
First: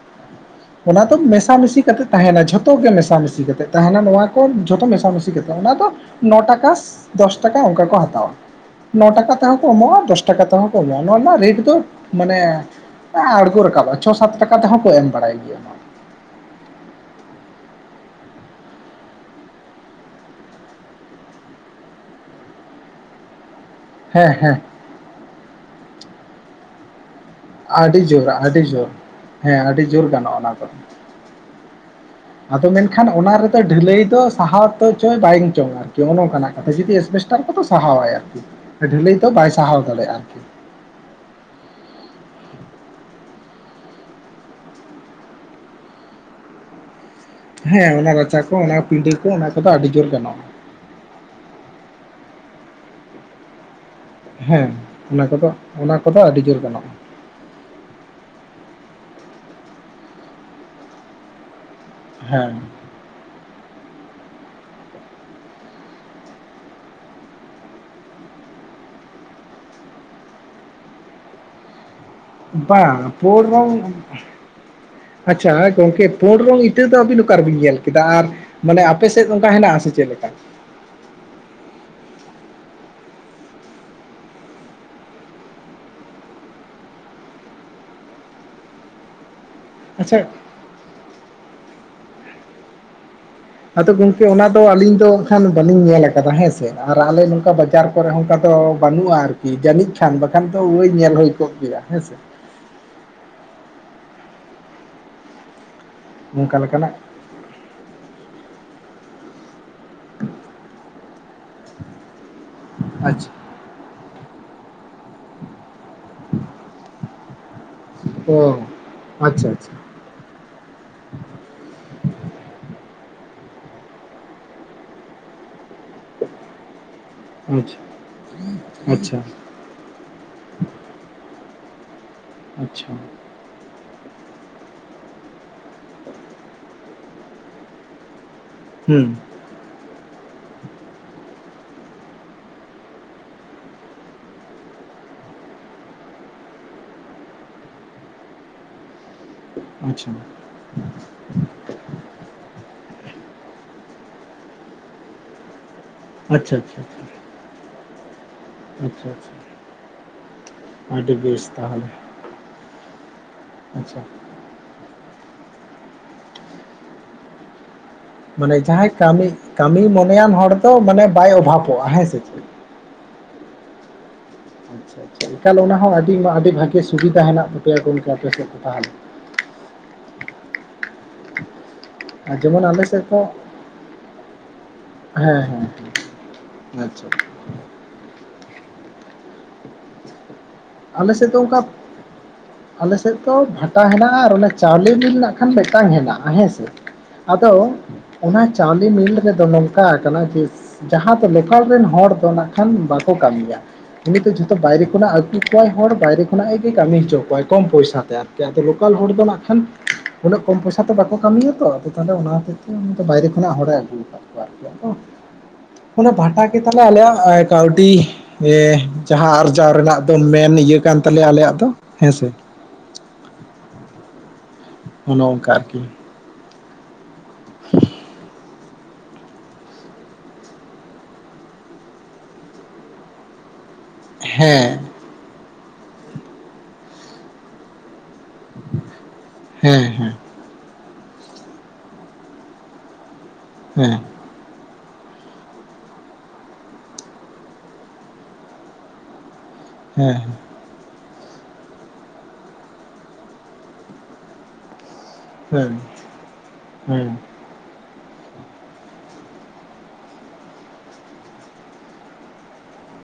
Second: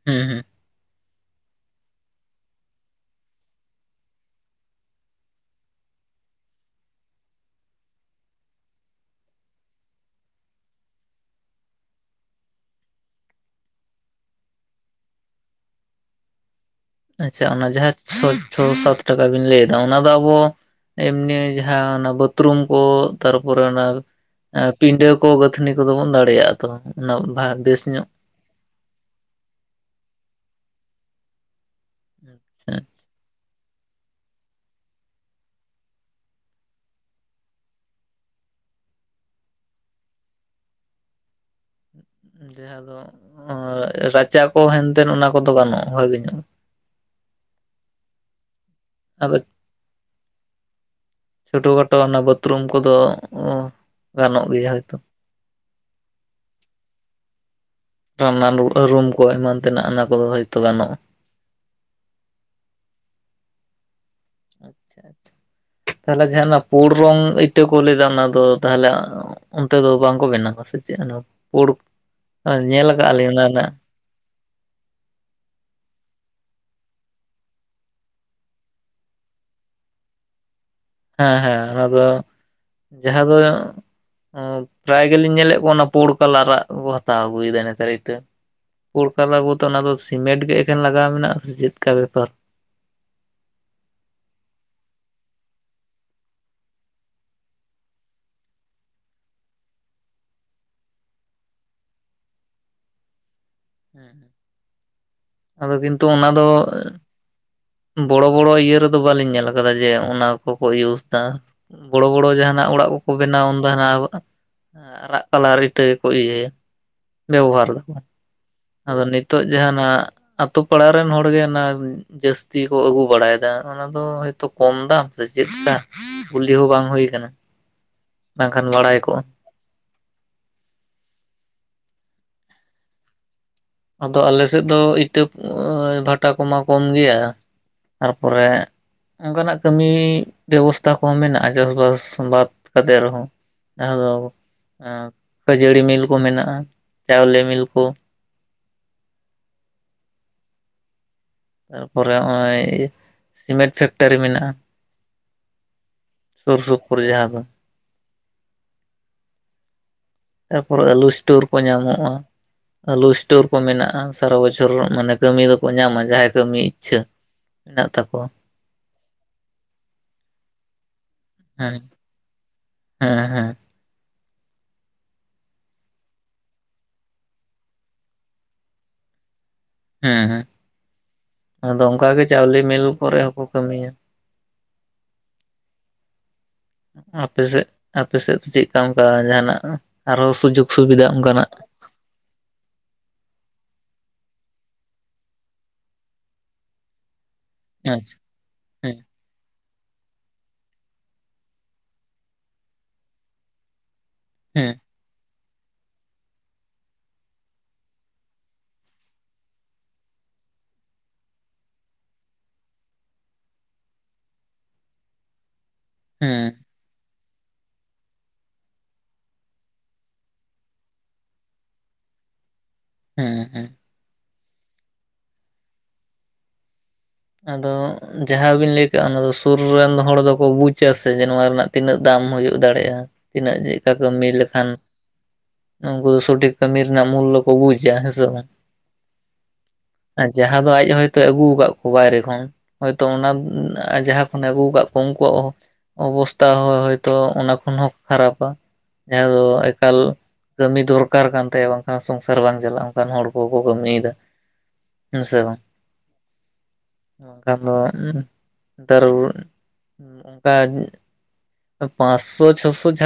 ᱦᱩᱸ ᱦᱩᱸ ᱚᱱᱟ ᱫᱚ ᱢᱮᱥᱟᱢᱤᱥᱤ ᱠᱟᱛᱮ ᱛᱟᱦᱮᱱᱟ ᱡᱷᱚᱛᱚ ᱜᱮ ᱢᱮᱥᱟᱢᱤᱥᱤ ᱠᱟᱛᱮ ᱛᱟᱦᱮᱱᱟ ᱱᱚᱣᱟ ᱠᱚ ᱡᱷᱚᱛᱚ ᱢᱮᱥᱟ ᱢᱤᱥᱤ ᱠᱟᱛᱮ ᱚᱱᱟ ᱫᱚ ᱱᱚ ᱴᱟᱠᱟ ᱫᱚᱥ ᱴᱟᱠᱟ ᱚᱱᱠᱟ ᱠᱚ ᱦᱟᱛᱟᱣᱟ᱾ ᱱᱚ ᱴᱟᱠᱟ ᱛᱮᱦᱚᱸ ᱠᱚ ᱮᱢᱚᱜᱼᱟ ᱫᱚᱥ ᱴᱟᱠᱟ ᱛᱮᱦᱚᱸ ᱠᱚ ᱮᱢᱚᱜᱼᱟ ᱱᱚᱣᱟ ᱨᱮᱱᱟᱜ ᱨᱮᱴ ᱫᱚ ᱢᱟᱱᱮᱼᱼ ᱟᱬᱜᱚ ᱨᱟᱠᱟᱵ ᱪᱷᱚ ᱥᱟᱛ ᱴᱟᱠᱟ ᱛᱮᱦᱚᱸ ᱠᱚ ᱮᱢ ᱵᱟᱲᱟᱭ ᱜᱮᱭᱟ᱾ ᱟᱪᱷᱟ ᱚᱱᱟ ᱡᱟᱦᱟᱸ ᱪᱷᱚ ᱪᱷᱚ ᱥᱟᱛ ᱴᱟᱠᱟ ᱵᱤᱱ ᱞᱟᱹᱭᱫᱟ ᱚᱱᱟ ᱫᱚ ᱟᱵᱚᱼᱼ ᱮᱢᱱᱤ ᱡᱟᱦᱟᱸ ᱚᱱᱟ ᱵᱟᱛᱷᱨᱩᱢ ᱠᱚ ᱛᱟᱨᱯᱚᱨᱮ ᱚᱱᱟᱼᱼ ᱦᱮᱸ ᱦᱮᱸ ᱯᱤᱰᱟᱹ ᱠᱚ ᱜᱟᱹᱛᱷᱤᱱᱤ ᱠᱚᱫᱚ ᱵᱚᱱ ᱫᱟᱲᱮᱭᱟᱜᱼᱟ᱾ ᱛᱚ ᱩᱱᱟᱹᱜ ᱵᱷᱟᱜ᱾ ᱟᱹᱰᱤ ᱡᱳᱚᱨ ᱟᱹᱰᱤ ᱡᱳᱨᱼᱼ ᱦᱮᱸ ᱟᱹᱰᱤ ᱡᱳᱨ ᱜᱟᱱᱚᱜᱼᱟ ᱚᱱᱟ ᱫᱚ ᱟᱫᱚ ᱦᱮᱸ ᱢᱮᱱᱠᱷᱟᱱ ᱚᱱᱟ ᱨᱮᱫᱚᱼᱼ ᱰᱷᱟᱹᱞᱟᱹᱭ ᱫᱚ ᱥᱟᱦᱟᱣ ᱛᱚ ᱪᱚᱭ ᱵᱟᱝ ᱪᱚᱝᱟ ᱟᱨᱠᱤ ᱚᱱᱮ ᱱᱚᱠᱟᱱᱟᱜ ᱠᱟᱛᱷᱟ ᱡᱩᱫᱤ ᱮᱥᱵᱮᱥᱴᱟᱨ ᱠᱚᱫᱚ ᱥᱟᱦᱟᱣᱟᱭ ᱟᱨᱠᱤ, ᱰᱷᱟᱹᱞᱟᱹᱭ ᱫᱚ ᱵᱟᱭ ᱥᱟᱦᱟᱣ ᱫᱟᱲᱮᱭᱟᱜᱼᱟ ᱟᱨᱠᱤ ᱡᱟᱦᱟᱸ ᱫᱚ ᱨᱟᱪᱟ ᱠᱚ ᱦᱮᱱᱛᱮᱱ ᱚᱱᱟ ᱠᱚᱫᱚ ᱜᱟᱱᱩᱜᱼᱟ ᱵᱷᱟᱜᱤ ᱧᱚᱜ, ᱦᱮᱸ ᱚᱱᱟ ᱨᱟᱪᱟ ᱠᱚ ᱚᱱᱟ ᱯᱤᱰᱟᱹ ᱠᱚ ᱟᱫᱚ ᱚᱱᱟ ᱠᱚᱫᱚ ᱟᱹᱰᱤ ᱡᱳᱨ ᱜᱟᱱᱚᱜᱼᱟ ᱪᱷᱳᱴᱳ ᱠᱷᱟᱴᱳ ᱚᱱᱟ ᱵᱟᱛᱷᱨᱩᱢ ᱠᱚᱫᱚ ᱜᱟᱱᱚᱜ ᱜᱮᱭᱟ ᱦᱮᱸ ᱦᱭᱛᱳ᱾ ᱚᱱᱟ ᱠᱚᱫᱚ ᱚᱱᱟ ᱠᱚᱫᱚ ᱟᱹᱰᱤ ᱡᱳᱨ ᱜᱟᱱᱚᱜᱼᱟ᱾ ᱨᱟᱱ ᱨᱩᱢ ᱠᱚ ᱮᱢᱟᱱ ᱛᱮᱱᱟᱜ ᱚᱱᱟ ᱠᱚᱫᱚ ᱦᱳᱭᱛᱳ ᱜᱟᱱᱚᱜᱼᱟ ᱦᱮᱸ ᱟᱪᱪᱷᱟ ᱟᱪᱪᱷᱟ ᱛᱟᱦᱞᱮ ᱡᱟᱦᱟᱸ ᱚᱱᱟ ᱯᱩᱲ ᱨᱚᱝ ᱤᱴᱟᱹ ᱠᱚ ᱞᱟᱹᱭᱫᱟ ᱚᱱᱟ ᱫᱚ ᱛᱟᱦᱚᱞᱮᱼᱼ ᱚᱱᱛᱮ ᱫᱚ ᱵᱟᱝᱠᱚ ᱵᱮᱱᱟᱣᱟ ᱥᱮ ᱪᱮᱫ? ᱯᱩᱲ ᱧᱮᱞ ᱵᱟᱝ ᱠᱟᱜᱼᱟ ᱞᱤᱧ ᱯᱩᱨ ᱚᱱᱟ ᱨᱮᱱᱟᱜ ᱨᱚᱝ ᱟᱪᱷᱟ ᱜᱚᱝᱠᱮ ᱯᱳᱸᱲ ᱨᱚᱝ ᱤᱛᱟᱹ ᱫᱚ ᱟᱹᱵᱤᱱ ᱚᱠᱟ ᱨᱮᱵᱤᱱ ᱧᱮᱞ ᱠᱮᱫᱟ ᱟᱨ, ᱢᱟᱱᱮ ᱟᱯᱮ ᱥᱮᱫ ᱚᱱᱠᱟ ᱦᱮᱱᱟᱜ ᱟᱥᱮ ᱪᱮᱫ ᱞᱮᱠᱟ? ᱦᱮᱸ ᱦᱮᱸ ᱚᱱᱟ ᱫᱚ ᱡᱟᱦᱟᱸ ᱫᱚ, ᱯᱨᱟᱭ ᱜᱮᱞᱤᱧ ᱧᱮᱞᱮᱫ ᱠᱚᱣᱟ ᱚᱱᱟ ᱯᱳᱸᱲ ᱠᱟᱞᱟᱨᱟᱜ ᱠᱚ ᱦᱟᱛᱟᱣ ᱟᱹᱜᱩᱭᱮᱫᱟ ᱱᱮᱛᱟᱨ ᱤᱴᱟᱹ᱾ ᱯᱳᱸᱲ ᱠᱟᱞᱟ ᱵᱚᱞᱛᱮ ᱚᱱᱟ ᱫᱚ ᱟᱪᱪᱷᱟ ᱥᱤᱢᱮᱱᱴ ᱜᱮ ᱮᱠᱮᱱ ᱞᱟᱜᱟᱣ ᱢᱮᱱᱟᱜᱼᱟ ᱪᱮᱫᱠᱟ ᱵᱮᱯᱟᱨ? ᱟᱫᱚ ᱜᱚᱝᱠᱮ ᱚᱱᱟ ᱫᱚ ᱟᱹᱞᱤᱧ ᱫᱚ ᱮᱠᱷᱟᱱ ᱵᱟᱹᱞᱤᱧ ᱧᱮᱞ ᱠᱟᱫᱟ ᱦᱮᱸᱥᱮ ᱟᱨ ᱟᱞᱮ ᱱᱚᱝᱠᱟ ᱞᱟᱪᱟᱨ ᱠᱚᱨᱮ ᱚᱱᱠᱟ ᱫᱚ ᱵᱟᱹᱱᱩᱜᱼᱟ ᱟᱨᱠᱤ ᱡᱟᱹᱱᱤᱡ ᱠᱷᱟᱱ ᱵᱟᱠᱷᱟᱱ ᱫᱚ ᱳᱭ ᱧᱮᱞ ᱦᱩᱭ ᱠᱚᱜ ᱜᱮᱭᱟ ᱦᱮᱸ ᱥᱮ? ᱦᱮ, ᱟᱫᱚ ᱠᱤᱱᱛᱩ ᱚᱱᱟ ᱫᱚ ᱚᱱᱠᱟ ᱞᱮᱠᱟᱱᱟᱜ ᱵᱚᱲᱚ ᱵᱚᱲᱚ ᱤᱭᱟᱹ ᱨᱮᱫᱚ ᱵᱟᱹᱞᱤᱧ ᱧᱮᱞ ᱠᱟᱫᱟ ᱡᱮ, ᱚᱱᱟ ᱠᱚᱠᱚ ᱤᱭᱩᱥ ᱮᱫᱟ ᱵᱚᱲᱚ ᱵᱚᱲᱚ ᱡᱟᱦᱟᱱᱟᱜ ᱚᱲᱟᱜ ᱠᱚᱠᱚ ᱟᱪᱪᱷᱟ ᱵᱮᱱᱟᱣᱟ ᱩᱱ ᱫᱚ ᱦᱟᱱᱮ, ᱟᱨᱟᱜ ᱠᱟᱞᱟᱨ ᱤᱴᱟᱹ᱾ ᱠᱚ ᱤᱭᱟᱹᱭᱟ ᱵᱮᱵᱚᱦᱟᱨ ᱫᱟᱠᱚ ᱚ ᱟᱫᱚ ᱱᱤᱛᱚᱜ ᱟᱪᱪᱷᱟ ᱡᱟᱦᱟ ᱟᱪᱪᱷᱟ ᱱᱚᱭᱟ, ᱟᱛᱳ ᱯᱟᱲᱟ ᱨᱮᱱ ᱦᱚᱲ ᱜᱮ ᱚᱱᱟ ᱡᱟᱹᱥ ᱛᱤ ᱠᱚ ᱟᱹᱜᱩ ᱵᱟᱲᱟᱭᱮᱫᱟ ᱚᱱᱟ ᱫᱚ ᱦᱚᱭᱛᱚ ᱠᱚᱢ ᱫᱟᱢ ᱥᱮ ᱪᱮᱫ ᱞᱮᱠᱟ ᱠᱩᱞᱤ ᱦᱚᱸ ᱵᱟᱝ ᱦᱩᱭ ᱠᱟᱱᱟ? ᱵᱩᱪ ᱵᱟᱝᱠᱷᱟᱱ ᱵᱟᱲᱟᱭ ᱟᱪᱷᱟ᱾ ᱠᱚᱜᱼᱟ᱾ ᱟᱪᱷᱟ, ᱟᱫᱚ ᱟᱞᱮᱥᱮᱫ ᱫᱚ ᱤᱴᱟᱹ ᱵᱷᱟᱴᱟ ᱠᱚᱢᱟ ᱠᱚᱢ ᱜᱮᱭᱟ᱾ ᱛᱟᱨᱯᱚᱨᱮ, ᱦᱩᱸ, ᱚᱱᱠᱟᱱᱟᱜ ᱠᱟᱹᱢᱤ ᱵᱮᱵᱚᱥᱛᱟ ᱠᱚᱦᱚᱸ ᱢᱮᱱᱟᱜᱼᱟ ᱪᱟᱥᱵᱟᱥ ᱵᱟᱫ ᱠᱟᱛᱮ ᱨᱮᱦᱚᱸ᱾ ᱡᱟᱦᱟᱸ ᱫᱚ, ᱠᱷᱟᱹᱡᱟᱹᱲᱤ ᱢᱤᱞ ᱠᱚ ᱢᱮᱱᱟᱜᱼᱟ ᱪᱟᱣᱞᱮ ᱢᱤᱞ ᱠᱚ᱾ ᱟᱪᱪᱷᱟ᱾ ᱛᱟᱨᱯᱚᱨᱮ ᱱᱚᱜᱚᱭ ᱥᱤᱢᱮᱱᱴ ᱯᱷᱮᱠᱴᱟᱨᱤ ᱢᱮᱱᱟᱜᱼᱟ᱾ ᱟᱪᱪᱷᱟ ᱥᱩᱨ ᱟᱪᱪᱷᱟ ᱥᱳᱯᱳᱨ ᱡᱟᱦᱟᱸ ᱫᱚ, ᱟᱪᱪᱷᱟ ᱟᱪᱪᱷᱟ᱾ ᱛᱟᱨᱯᱚᱨᱮ ᱟᱹᱞᱩ ᱟᱹᱰᱤ ᱤᱥᱴᱳᱨ ᱵᱮᱥ ᱠᱚ ᱛᱟᱦᱚᱞᱮ ᱧᱟᱢᱚᱜᱼᱟ ᱟᱹᱞᱩ ᱤᱥᱴᱳᱨ ᱠᱚ ᱢᱮᱱᱟᱜᱼᱟ᱾ ᱟᱪᱪᱷᱟ ᱥᱟᱨᱟ ᱵᱚᱪᱷᱚᱨ ᱢᱟᱱᱮ ᱠᱟᱹᱢᱤ ᱫᱚᱠᱚ ᱧᱟᱢᱟ ᱡᱟᱦᱟᱸᱭ ᱠᱟᱹᱢᱤ ᱤᱪᱪᱷᱟᱹ ᱢᱮᱱᱟᱜ ᱛᱟᱠᱚᱣᱟ᱾ ᱢᱟᱱᱮ ᱡᱟᱦᱟᱸᱭ ᱠᱟᱹᱢᱤ ᱠᱟᱹᱢᱤ ᱢᱚᱱᱮᱭᱟᱱ ᱦᱚᱲ ᱫᱚ ᱢᱟᱱᱮ ᱵᱟᱭ ᱚᱵᱷᱟᱵᱚᱜᱼᱟ ᱦᱮᱸ ᱥᱮ ᱪᱮᱫ? ᱦᱮᱸ ᱦᱮᱸ᱾ ᱟᱪᱪᱷᱟ ᱟᱪᱪᱷᱟ ᱮᱠᱟᱞ ᱚᱱᱟ ᱦᱚᱸ ᱟᱹᱰᱤ ᱟᱹᱰᱤ ᱵᱷᱟᱜᱮ ᱥᱩᱵᱤᱫᱷᱟ ᱢᱮᱱᱟᱜ ᱛᱟᱯᱮᱭᱟ ᱜᱚᱝᱠᱮ ᱟᱯᱮ ᱥᱮᱫ ᱫᱚ ᱛᱟᱦᱞᱮ? ᱦᱮᱸ ᱦᱮᱸ ᱟᱫᱚ ᱚᱱᱠᱟ ᱜᱮ ᱟᱨ ᱪᱟᱣᱞᱮ ᱡᱮᱢᱚᱱ ᱢᱤᱞ ᱟᱞᱮ ᱥᱮᱫ ᱠᱚᱨᱮ ᱫᱚ ᱦᱚᱸᱠᱚ ᱠᱟᱹᱢᱤᱭᱟ᱾ ᱦᱮᱸ ᱦᱮᱸ ᱟᱪᱪᱷᱟ, ᱟᱯᱮᱥᱮᱫ ᱟᱯᱮᱥᱮᱫ ᱫᱚ ᱪᱮᱫᱠᱟ ᱚᱱᱠᱟ ᱡᱟᱦᱟᱱᱟᱜ ᱟᱨᱦᱚ ᱥᱩᱡᱳᱜ ᱟᱞᱮ ᱥᱮᱫ ᱫᱚ ᱚᱱᱠᱟ, ᱟᱞᱮᱥᱮᱫ ᱫᱚ ᱵᱷᱟᱴᱟ ᱦᱮᱱᱟᱜᱼᱟ ᱟᱨ ᱚᱱᱮ ᱪᱟᱣᱞᱮ ᱢᱤᱞ ᱱᱟᱜ ᱠᱷᱟᱱ ᱢᱤᱫᱴᱟᱝ ᱦᱮᱱᱟᱜᱼᱟ ᱦᱮᱸᱥᱮ? ᱟᱫᱚ, ᱟᱪᱪᱷᱟ, ᱚᱱᱟ ᱪᱟᱣᱞᱮ ᱦᱮᱸ ᱢᱤᱞ ᱨᱮᱫᱚ ᱱᱚᱝᱠᱟ ᱠᱟᱱᱟ ᱡᱮ, ᱡᱟᱦᱟᱸ ᱫᱚ ᱞᱳᱠᱟᱞ ᱨᱮᱱ ᱦᱚᱲ ᱫᱚ ᱱᱟᱜ ᱠᱷᱟᱱ ᱵᱟᱠᱚ ᱠᱟᱹᱢᱤᱭᱟ ᱩᱱᱤ ᱫᱚ ᱡᱷᱚᱛᱚ ᱦᱮᱸ ᱵᱟᱭᱨᱮ ᱠᱷᱚᱱᱟᱜ ᱟᱹᱜᱳ ᱚᱠᱚᱭ ᱦᱚᱲ ᱵᱟᱭᱨᱮ ᱠᱷᱚᱱᱟᱜ ᱜᱮ ᱠᱟᱹᱢᱤ ᱦᱚᱪᱚ ᱠᱚᱣᱟᱭ ᱠᱚᱢ ᱯᱚᱭᱥᱟ ᱛᱮ ᱟᱨᱠᱤ ᱟᱫᱚ ᱞᱳᱠᱟᱞ ᱦᱚᱲ ᱫᱚ ᱱᱟᱜ ᱠᱷᱟᱱ, ᱩᱱᱟᱹᱜ ᱠᱚᱢ ᱯᱚᱭᱥᱟ ᱛᱮ ᱵᱟᱠᱚ ᱠᱟᱹᱢᱤᱭᱟᱛᱚ ᱛᱟᱦᱚᱞᱮ ᱚᱱᱟ ᱦᱚᱛᱮᱡ ᱛᱮ ᱩᱱᱤ ᱫᱚ ᱵᱟᱭᱨᱮ ᱠᱷᱚᱱᱟᱜ ᱦᱚᱲᱮ ᱟᱹᱜᱩ ᱟᱠᱟᱫ ᱠᱚᱣᱟ ᱟᱨᱠᱤ᱾ ᱟᱫᱚ (inaudible) ᱚᱱᱟ ᱵᱷᱟᱴᱟ ᱦᱮᱸ ᱜᱮ ᱛᱟᱞᱮ ᱟᱞᱮᱭᱟᱜ ᱠᱟᱹᱣᱰᱤ ᱡᱟᱦᱟᱸ ᱟᱨᱡᱟᱣ ᱨᱮᱱᱟᱜᱼᱼ ᱢᱮᱱ ᱤᱭᱟᱹ ᱠᱟᱱ ᱛᱟᱞᱮᱭᱟ ᱟᱞᱮᱭᱟᱜ ᱫᱚ ᱦᱮᱸ ᱥᱮ? ᱦᱮᱸ ᱦᱮᱸ, ᱚᱱᱚ ᱚᱱᱠᱟ ᱟᱨᱠᱤ? ᱟᱫᱚ ᱡᱟᱦᱟᱸ ᱡᱟᱦᱟᱸ ᱵᱤᱱ ᱞᱟᱹᱭ ᱠᱟᱜᱼᱟ ᱚᱱᱟ ᱫᱚ ᱥᱩᱨ ᱨᱮᱱ ᱦᱚᱲ ᱫᱚᱠᱚ ᱵᱩᱡ ᱟ ᱥᱮᱪᱮ ᱱᱚᱣᱟ ᱨᱮᱱᱟᱜ ᱛᱤᱱᱟᱹᱜ ᱫᱟᱢ ᱦᱩᱭᱩᱜ ᱫᱟᱲᱮᱭᱟᱜᱼᱟ? ᱛᱤᱱᱟᱹᱜ ᱪᱮᱫᱠᱟ ᱠᱟᱹᱢᱤ ᱞᱮᱠᱷᱟᱱᱼᱼ ᱦᱮᱸ ᱩᱱᱠᱩ ᱫᱚ ᱥᱚᱴᱤᱠ ᱠᱟᱹᱢᱤᱤ ᱨᱮᱱᱟᱜ ᱢᱩᱞᱞᱟ ᱠᱚ ᱵᱩᱡᱼᱟ ᱦᱮᱸᱥᱮ ᱵᱟᱝ᱾ ᱦᱮᱸ, ᱦᱮᱸ ᱟᱨ ᱡᱟᱦᱟᱸ ᱫᱚ ᱟᱡ ᱦᱚᱭᱛᱳ ᱟᱹᱜᱩ ᱟᱠᱟᱫ ᱠᱚᱣᱟ ᱵᱟᱭᱨᱮ ᱠᱷᱚᱱ ᱦᱚᱭᱛᱚ ᱚᱱᱟ ᱦᱮᱸ ᱡᱟᱦᱟᱸ ᱠᱷᱚᱱᱮ ᱟᱹᱜᱩ ᱟᱠᱟᱫ ᱠᱚᱣᱟ᱾ ᱩᱱᱠᱩᱣᱟᱜ ᱚᱵᱚᱥᱛᱟ ᱦᱚᱭᱛᱳ ᱚᱱᱟ ᱠᱷᱚᱱ ᱦᱚᱸ ᱠᱷᱟᱨᱟᱯᱟ ᱡᱟᱦᱟᱸ ᱫᱚᱼᱼ ᱠᱷᱞᱼᱼ ᱦᱮᱸ ᱠᱟᱹᱢᱤ ᱫᱚᱨᱠᱟᱨ ᱠᱟᱱ ᱛᱟᱭᱟ ᱵᱟᱝᱠᱷᱟᱱ ᱥᱚᱝᱥᱟᱨ ᱵᱟᱝ ᱪᱟᱞᱟᱜᱼᱟ ᱚᱱᱠᱟᱱ ᱦᱚᱲ ᱠᱚᱠᱚ ᱠᱟᱹᱢᱤᱭᱮᱫᱟ ᱦᱮᱸᱥᱮ? ᱦᱮᱸ ᱠᱷᱟᱱ ᱛᱟᱨᱼᱼ ᱚᱱᱠᱟ ᱯᱟᱸᱪᱥᱚ ᱪᱷᱚᱥᱚ ᱡᱷᱟᱲᱟᱺᱸ